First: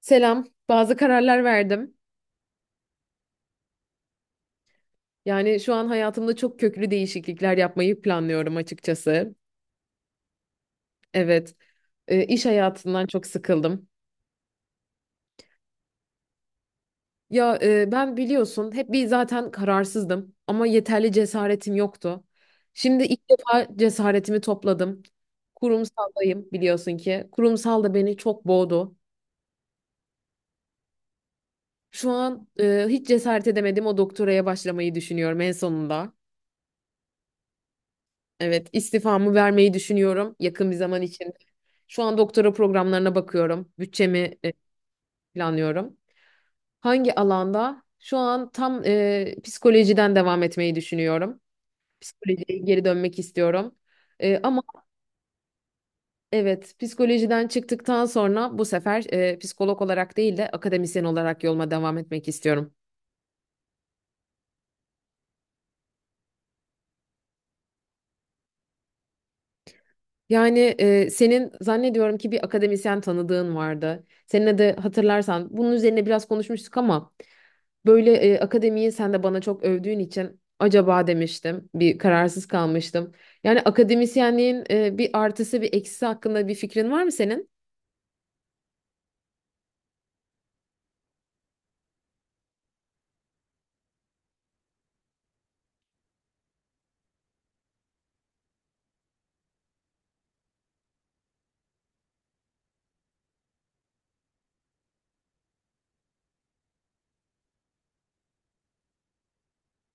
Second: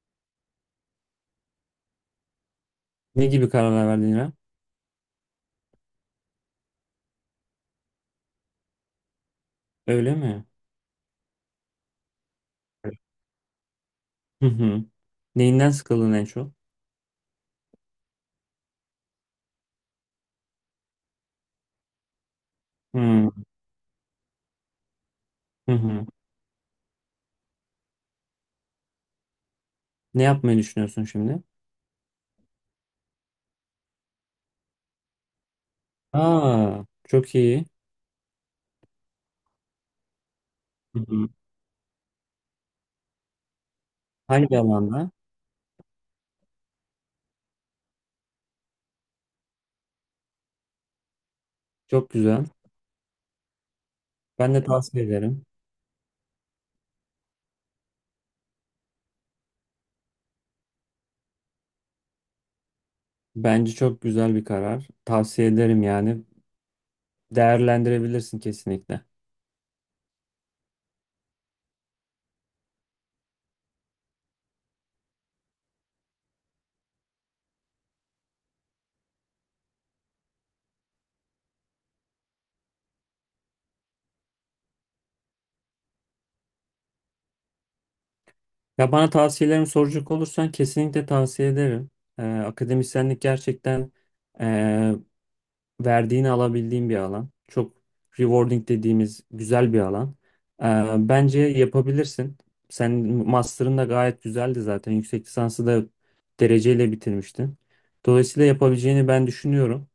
Selam. Bazı kararlar verdim. Ne gibi kararlar verdin İrem? Yani şu an hayatımda çok köklü değişiklikler yapmayı planlıyorum açıkçası. Öyle mi? Evet, iş hayatından çok sıkıldım. Hı hı. Neyinden sıkıldın en çok? Ya ben biliyorsun hep bir zaten kararsızdım ama yeterli cesaretim yoktu. Şimdi ilk Hı defa cesaretimi topladım. hı. Hı. Kurumsaldayım biliyorsun ki. Kurumsal da beni çok boğdu. Ne yapmayı düşünüyorsun şimdi? Şu an hiç cesaret edemedim o doktoraya başlamayı düşünüyorum en sonunda. Aa, çok iyi. Evet, istifamı vermeyi düşünüyorum yakın bir Hı zaman hı. içinde. Şu an doktora programlarına bakıyorum. Bütçemi e, Hangi alanda? planlıyorum. Hangi alanda? Şu an tam psikolojiden devam etmeyi düşünüyorum. Çok güzel. Psikolojiye geri dönmek istiyorum. E, Ben ama de tavsiye ederim. evet psikolojiden çıktıktan sonra bu sefer psikolog olarak değil de akademisyen olarak yoluma devam etmek istiyorum. Bence çok güzel bir karar. Tavsiye ederim yani. Değerlendirebilirsin kesinlikle. Yani senin zannediyorum ki bir akademisyen tanıdığın vardı. Seninle de hatırlarsan bunun üzerine biraz konuşmuştuk ama böyle akademiyi sen de bana çok övdüğün için acaba demiştim. Bir kararsız kalmıştım. Yani akademisyenliğin bir artısı bir eksisi hakkında bir fikrin var mı senin? Ya bana tavsiyelerimi soracak olursan kesinlikle tavsiye ederim. Akademisyenlik gerçekten ee, verdiğini alabildiğim bir alan. Çok rewarding dediğimiz güzel bir alan. Ee, Bence yapabilirsin. Sen master'ın da gayet güzeldi zaten. Yüksek lisansı da dereceyle bitirmiştin. Dolayısıyla yapabileceğini ben düşünüyorum.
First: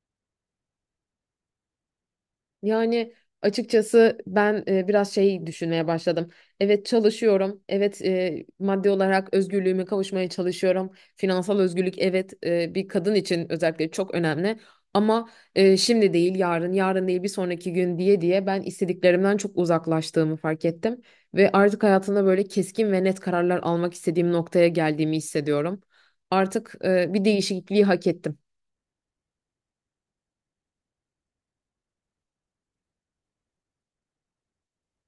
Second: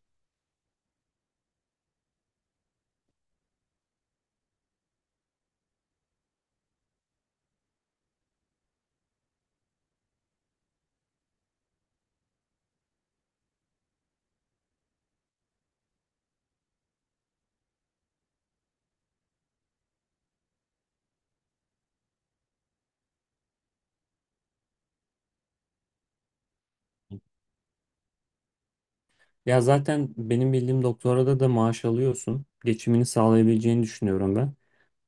Yani açıkçası ben biraz şey düşünmeye başladım. Evet çalışıyorum. Evet, maddi olarak özgürlüğüme kavuşmaya çalışıyorum. Finansal özgürlük evet, bir kadın için özellikle çok önemli. Ama şimdi değil yarın, yarın değil bir sonraki gün diye diye ben istediklerimden çok uzaklaştığımı fark ettim. Ve artık hayatımda böyle keskin ve net kararlar almak istediğim noktaya geldiğimi hissediyorum. Artık bir değişikliği hak ettim. Ya zaten benim bildiğim doktorada da maaş alıyorsun. Geçimini sağlayabileceğini düşünüyorum ben.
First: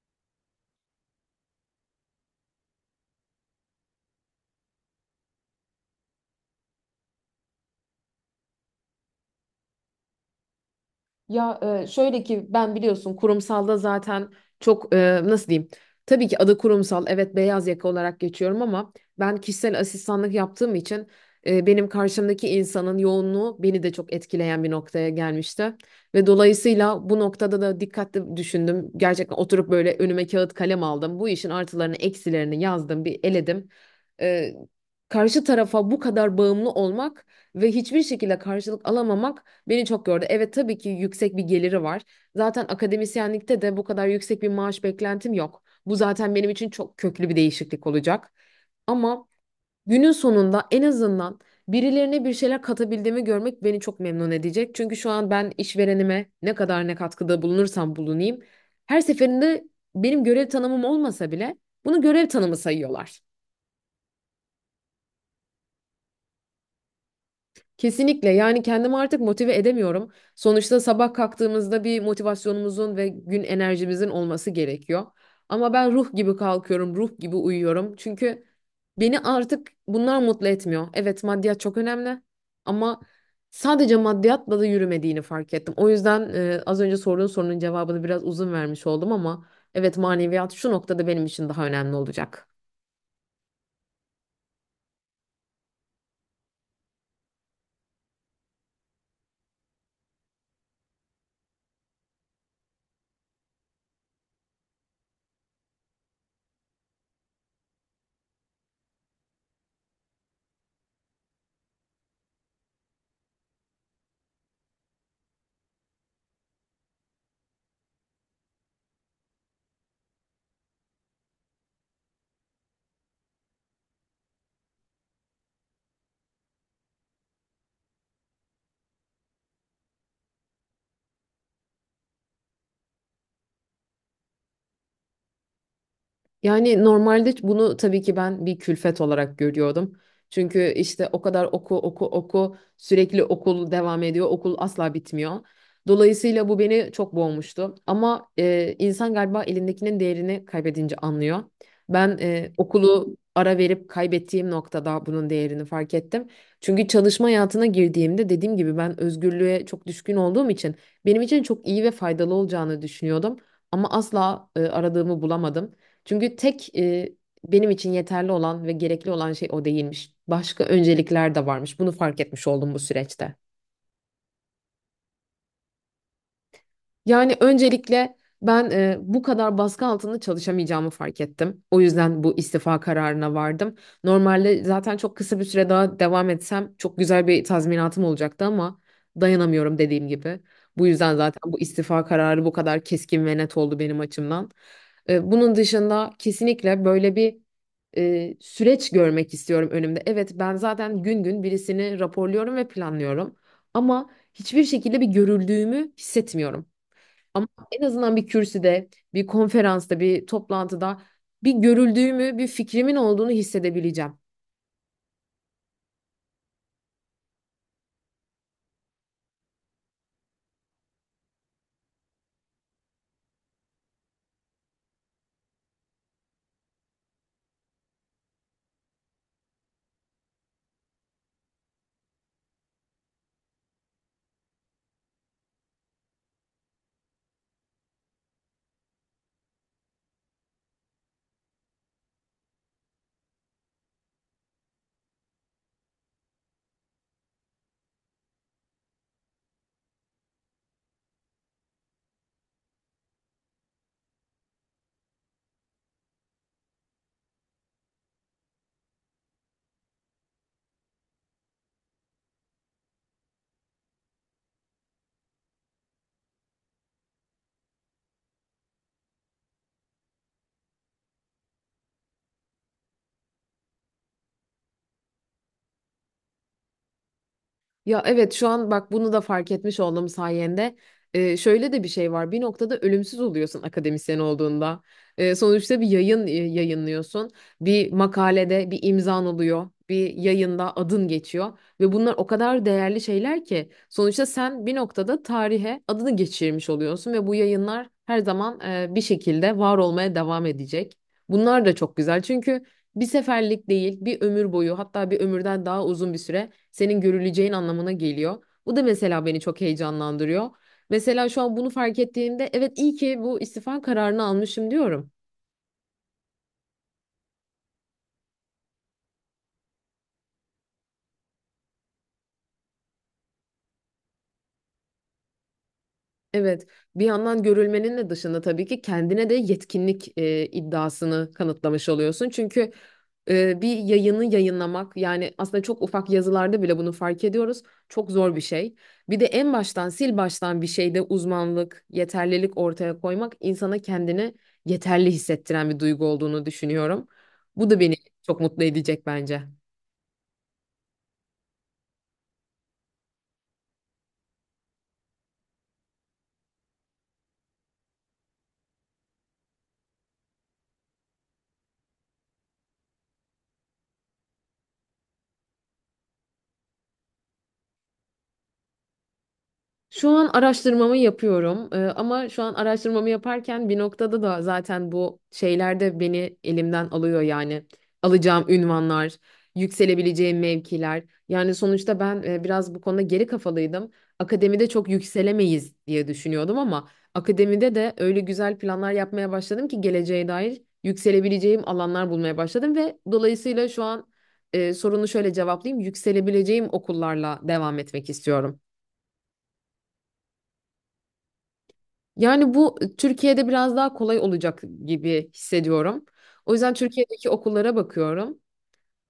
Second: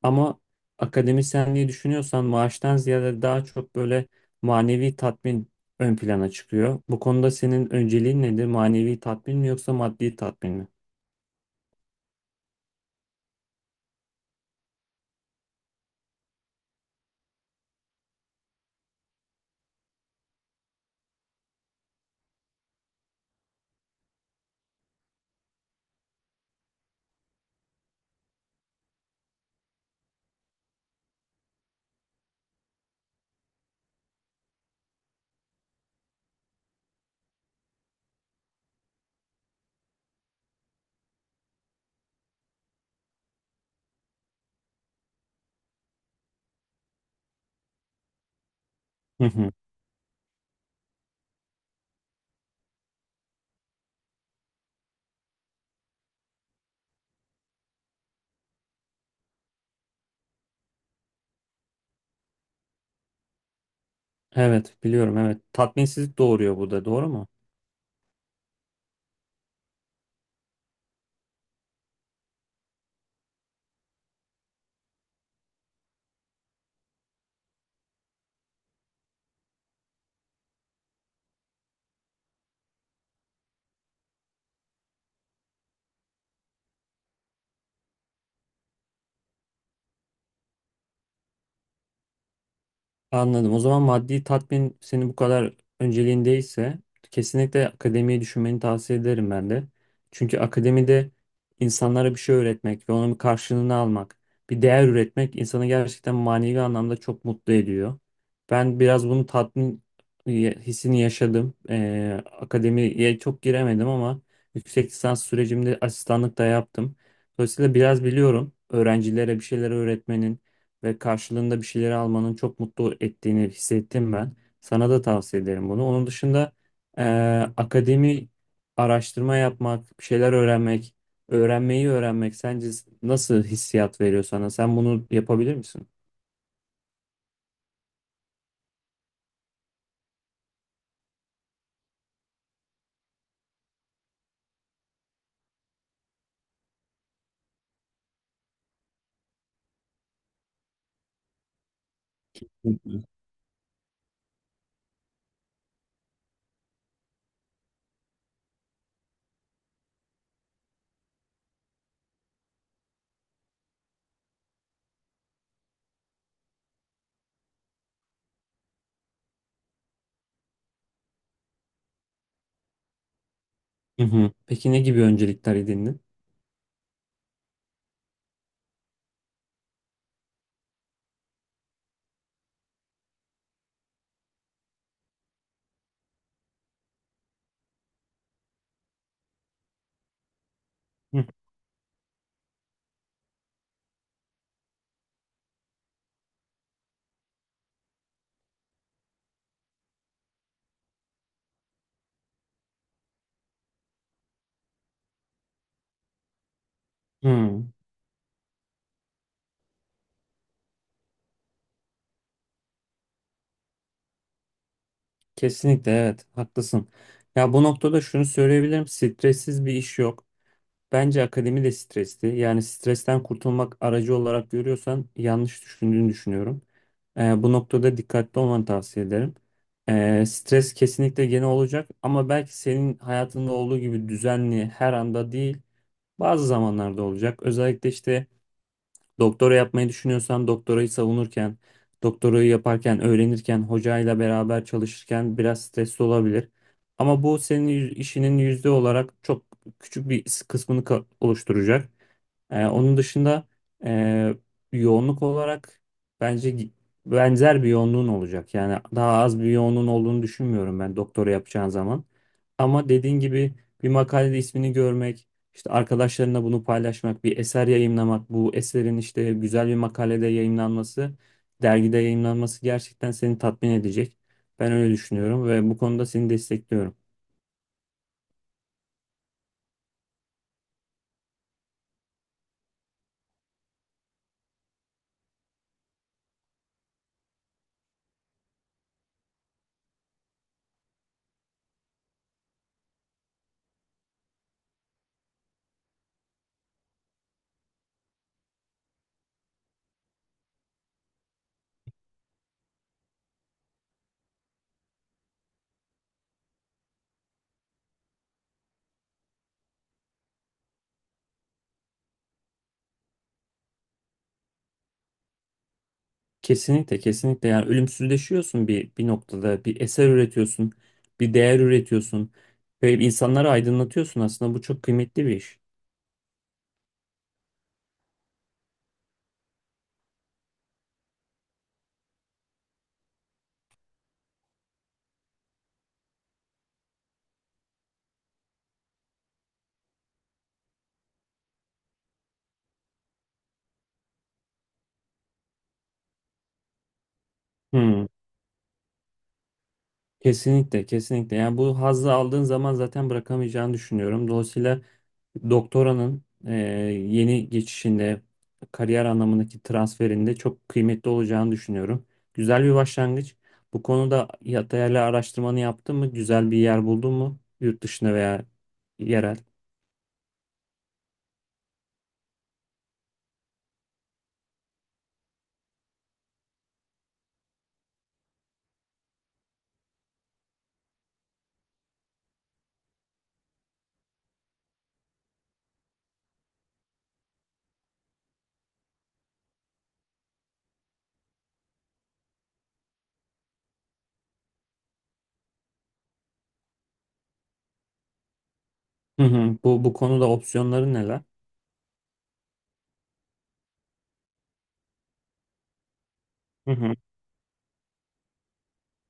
Ama akademisyenliği düşünüyorsan maaştan ziyade daha çok böyle manevi tatmin ön plana çıkıyor. Bu konuda senin önceliğin nedir? Manevi tatmin mi yoksa maddi tatmin mi? Ya şöyle ki ben biliyorsun kurumsalda zaten çok nasıl diyeyim? Tabii ki adı kurumsal, evet, beyaz yaka olarak geçiyorum ama ben kişisel asistanlık yaptığım için benim karşımdaki insanın yoğunluğu beni de çok etkileyen bir noktaya gelmişti. Ve dolayısıyla bu noktada da dikkatli düşündüm. Gerçekten oturup böyle önüme kağıt kalem aldım. Bu işin artılarını eksilerini yazdım bir eledim. E, Karşı tarafa bu kadar bağımlı olmak ve hiçbir şekilde karşılık alamamak beni çok gördü. Evet tabii ki yüksek bir geliri var. Zaten akademisyenlikte de bu kadar yüksek bir maaş beklentim yok. Bu zaten benim için çok köklü bir değişiklik olacak. Hı Ama hı. günün sonunda en azından birilerine bir şeyler katabildiğimi görmek beni çok memnun edecek. Çünkü şu an ben işverenime ne kadar ne katkıda bulunursam bulunayım. Her seferinde benim görev tanımım olmasa bile bunu görev tanımı sayıyorlar. Evet biliyorum, evet. Tatminsizlik doğuruyor, bu da doğru mu? Kesinlikle, yani kendimi artık motive edemiyorum. Sonuçta sabah kalktığımızda bir motivasyonumuzun ve gün enerjimizin olması gerekiyor. Ama ben ruh gibi kalkıyorum, ruh gibi uyuyorum. Çünkü beni artık bunlar mutlu etmiyor. Evet, maddiyat çok önemli ama sadece maddiyatla da yürümediğini fark ettim. O yüzden az önce sorduğun sorunun cevabını biraz uzun vermiş oldum ama evet, maneviyat şu noktada benim için daha önemli olacak. Anladım. O zaman maddi tatmin senin bu kadar önceliğindeyse kesinlikle akademiyi düşünmeni tavsiye ederim ben de. Çünkü akademide insanlara bir şey öğretmek ve onun bir karşılığını almak, bir değer üretmek insanı gerçekten manevi anlamda çok mutlu ediyor. Ben biraz bunu tatmin e, hissini yaşadım. Akademiye çok giremedim ama yüksek lisans sürecimde asistanlık da yaptım. Dolayısıyla biraz biliyorum, öğrencilere bir şeyler öğretmenin ve karşılığında bir şeyleri almanın çok mutlu ettiğini hissettim ben. Sana da tavsiye ederim bunu. Onun dışında eee, akademi, araştırma yapmak, bir şeyler öğrenmek, öğrenmeyi öğrenmek sence nasıl hissiyat veriyor sana? Sen bunu yapabilir misin? Yani normalde bunu tabii ki ben bir külfet olarak görüyordum. Çünkü işte o kadar oku oku oku sürekli okul devam ediyor. Okul asla bitmiyor. Dolayısıyla bu beni çok boğmuştu. Ama insan galiba elindekinin değerini kaybedince anlıyor. Ben Hı hı. okulu ara verip kaybettiğim noktada bunun değerini fark ettim. Çünkü çalışma hayatına girdiğimde dediğim gibi ben özgürlüğe çok düşkün olduğum için benim için çok iyi ve faydalı olacağını düşünüyordum. Ama asla aradığımı bulamadım. Çünkü benim için yeterli olan ve gerekli olan şey o değilmiş. Başka öncelikler de varmış. Bunu fark etmiş oldum bu süreçte. Hı hı. Peki ne gibi öncelikler edindin? Yani öncelikle ben bu kadar baskı altında çalışamayacağımı fark ettim. O yüzden bu istifa kararına vardım. Normalde zaten çok kısa bir süre daha devam etsem çok güzel bir tazminatım olacaktı ama dayanamıyorum dediğim gibi. Bu yüzden Hı. zaten bu istifa kararı bu kadar keskin ve net oldu benim açımdan. Bunun dışında kesinlikle böyle bir süreç görmek istiyorum önümde. Evet ben zaten gün gün birisini raporluyorum ve planlıyorum ama hiçbir şekilde bir görüldüğümü hissetmiyorum. Ama Hı. en azından bir kürsüde, bir konferansta, bir toplantıda bir görüldüğümü, bir fikrimin olduğunu hissedebileceğim. Kesinlikle, evet, haklısın. Ya bu noktada şunu söyleyebilirim. Stressiz bir iş yok. Bence akademi de stresli. Yani stresten kurtulmak aracı olarak görüyorsan yanlış düşündüğünü düşünüyorum. Bu noktada dikkatli olmanı tavsiye ederim. Stres kesinlikle gene olacak ama belki senin hayatında olduğu gibi düzenli her anda değil, bazı zamanlarda olacak. Özellikle işte doktora yapmayı düşünüyorsan doktorayı savunurken, doktorayı yaparken, öğrenirken, hocayla beraber çalışırken biraz stresli olabilir. Ama bu senin işinin yüzde olarak çok küçük bir kısmını oluşturacak. Onun dışında e, yoğunluk olarak bence benzer bir yoğunluğun olacak. Yani daha az bir yoğunluğun olduğunu düşünmüyorum ben doktora yapacağın zaman. Ama dediğin gibi bir makalede ismini görmek, işte arkadaşlarına bunu paylaşmak, bir eser yayımlamak, bu eserin işte güzel bir makalede yayımlanması, dergide yayımlanması gerçekten seni tatmin edecek. Ben öyle düşünüyorum ve bu konuda seni destekliyorum. Ya evet, şu an bak bunu da fark etmiş olduğum sayende. Şöyle de bir şey var: bir noktada ölümsüz oluyorsun akademisyen olduğunda. Sonuçta bir yayın yayınlıyorsun, bir makalede bir imzan oluyor, bir yayında adın geçiyor ve bunlar o kadar değerli şeyler ki sonuçta sen bir noktada tarihe adını geçirmiş oluyorsun ve bu yayınlar her zaman bir şekilde var olmaya devam edecek. Bunlar da çok güzel çünkü bir seferlik değil, bir ömür boyu, hatta bir ömürden daha uzun bir süre senin görüleceğin anlamına geliyor. Bu da mesela beni çok heyecanlandırıyor. Mesela şu an bunu fark ettiğimde evet, iyi ki bu istifa kararını almışım diyorum. Kesinlikle, kesinlikle, yani ölümsüzleşiyorsun, bir noktada bir eser üretiyorsun, bir değer üretiyorsun ve insanları aydınlatıyorsun, aslında bu çok kıymetli bir iş. Evet, bir yandan görülmenin de dışında tabii ki kendine de yetkinlik iddiasını kanıtlamış oluyorsun. Çünkü bir yayını yayınlamak, yani aslında çok ufak yazılarda bile bunu fark ediyoruz. Çok zor bir şey. Bir de en baştan sil baştan bir şeyde uzmanlık, yeterlilik ortaya koymak insana kendini yeterli hissettiren bir duygu olduğunu düşünüyorum. Bu da beni Hmm, çok mutlu edecek bence. kesinlikle, kesinlikle, yani bu hazzı aldığın zaman zaten bırakamayacağını düşünüyorum. Dolayısıyla doktoranın yeni geçişinde, kariyer anlamındaki transferinde çok kıymetli olacağını düşünüyorum. Güzel bir başlangıç. Bu konuda değerli araştırmanı yaptın mı? Güzel bir yer buldun mu? Yurt dışında veya yerel? Şu an araştırmamı yapıyorum. Ama şu an araştırmamı yaparken bir noktada da zaten bu şeyler de beni elimden alıyor, yani alacağım ünvanlar, yükselebileceğim mevkiler. Yani sonuçta ben biraz bu konuda geri kafalıydım. Akademide çok yükselemeyiz diye düşünüyordum ama akademide de öyle güzel planlar yapmaya başladım ki geleceğe dair yükselebileceğim alanlar bulmaya başladım ve dolayısıyla şu an sorunu şöyle cevaplayayım. Yükselebileceğim okullarla devam etmek istiyorum. Hı hı. Bu konuda opsiyonları neler? Yani bu Türkiye'de biraz daha kolay olacak gibi hissediyorum. O Hı yüzden hı. Türkiye'deki okullara bakıyorum.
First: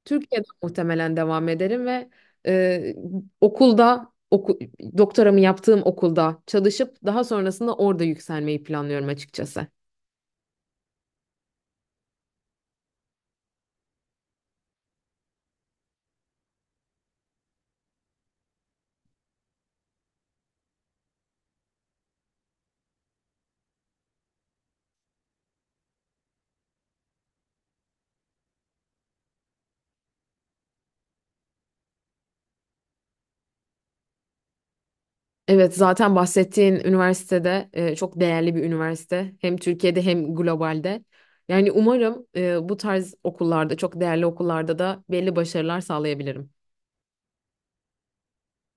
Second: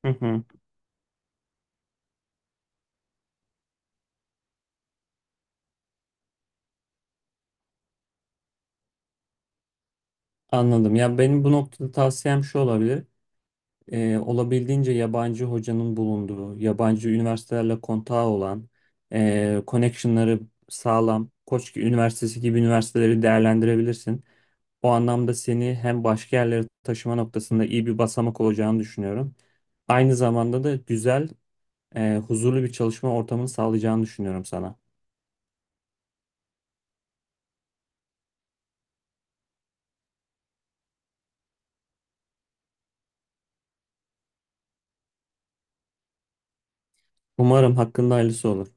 Hı hı. Türkiye'de muhtemelen devam ederim ve e, okulda oku, doktoramı yaptığım okulda çalışıp daha sonrasında orada yükselmeyi planlıyorum açıkçası. Anladım. Ya benim bu noktada tavsiyem şu olabilir. Olabildiğince yabancı hocanın bulunduğu, yabancı üniversitelerle kontağı olan, connectionları sağlam, Koç Üniversitesi gibi üniversiteleri değerlendirebilirsin. O anlamda seni hem başka yerlere taşıma noktasında iyi bir basamak olacağını düşünüyorum. Aynı zamanda da güzel, huzurlu bir çalışma ortamını sağlayacağını düşünüyorum sana. Evet, zaten bahsettiğin üniversitede çok değerli bir üniversite. Hem Türkiye'de hem globalde. Yani umarım bu tarz okullarda, çok değerli okullarda da belli başarılar sağlayabilirim. Umarım hakkında hayırlısı olur.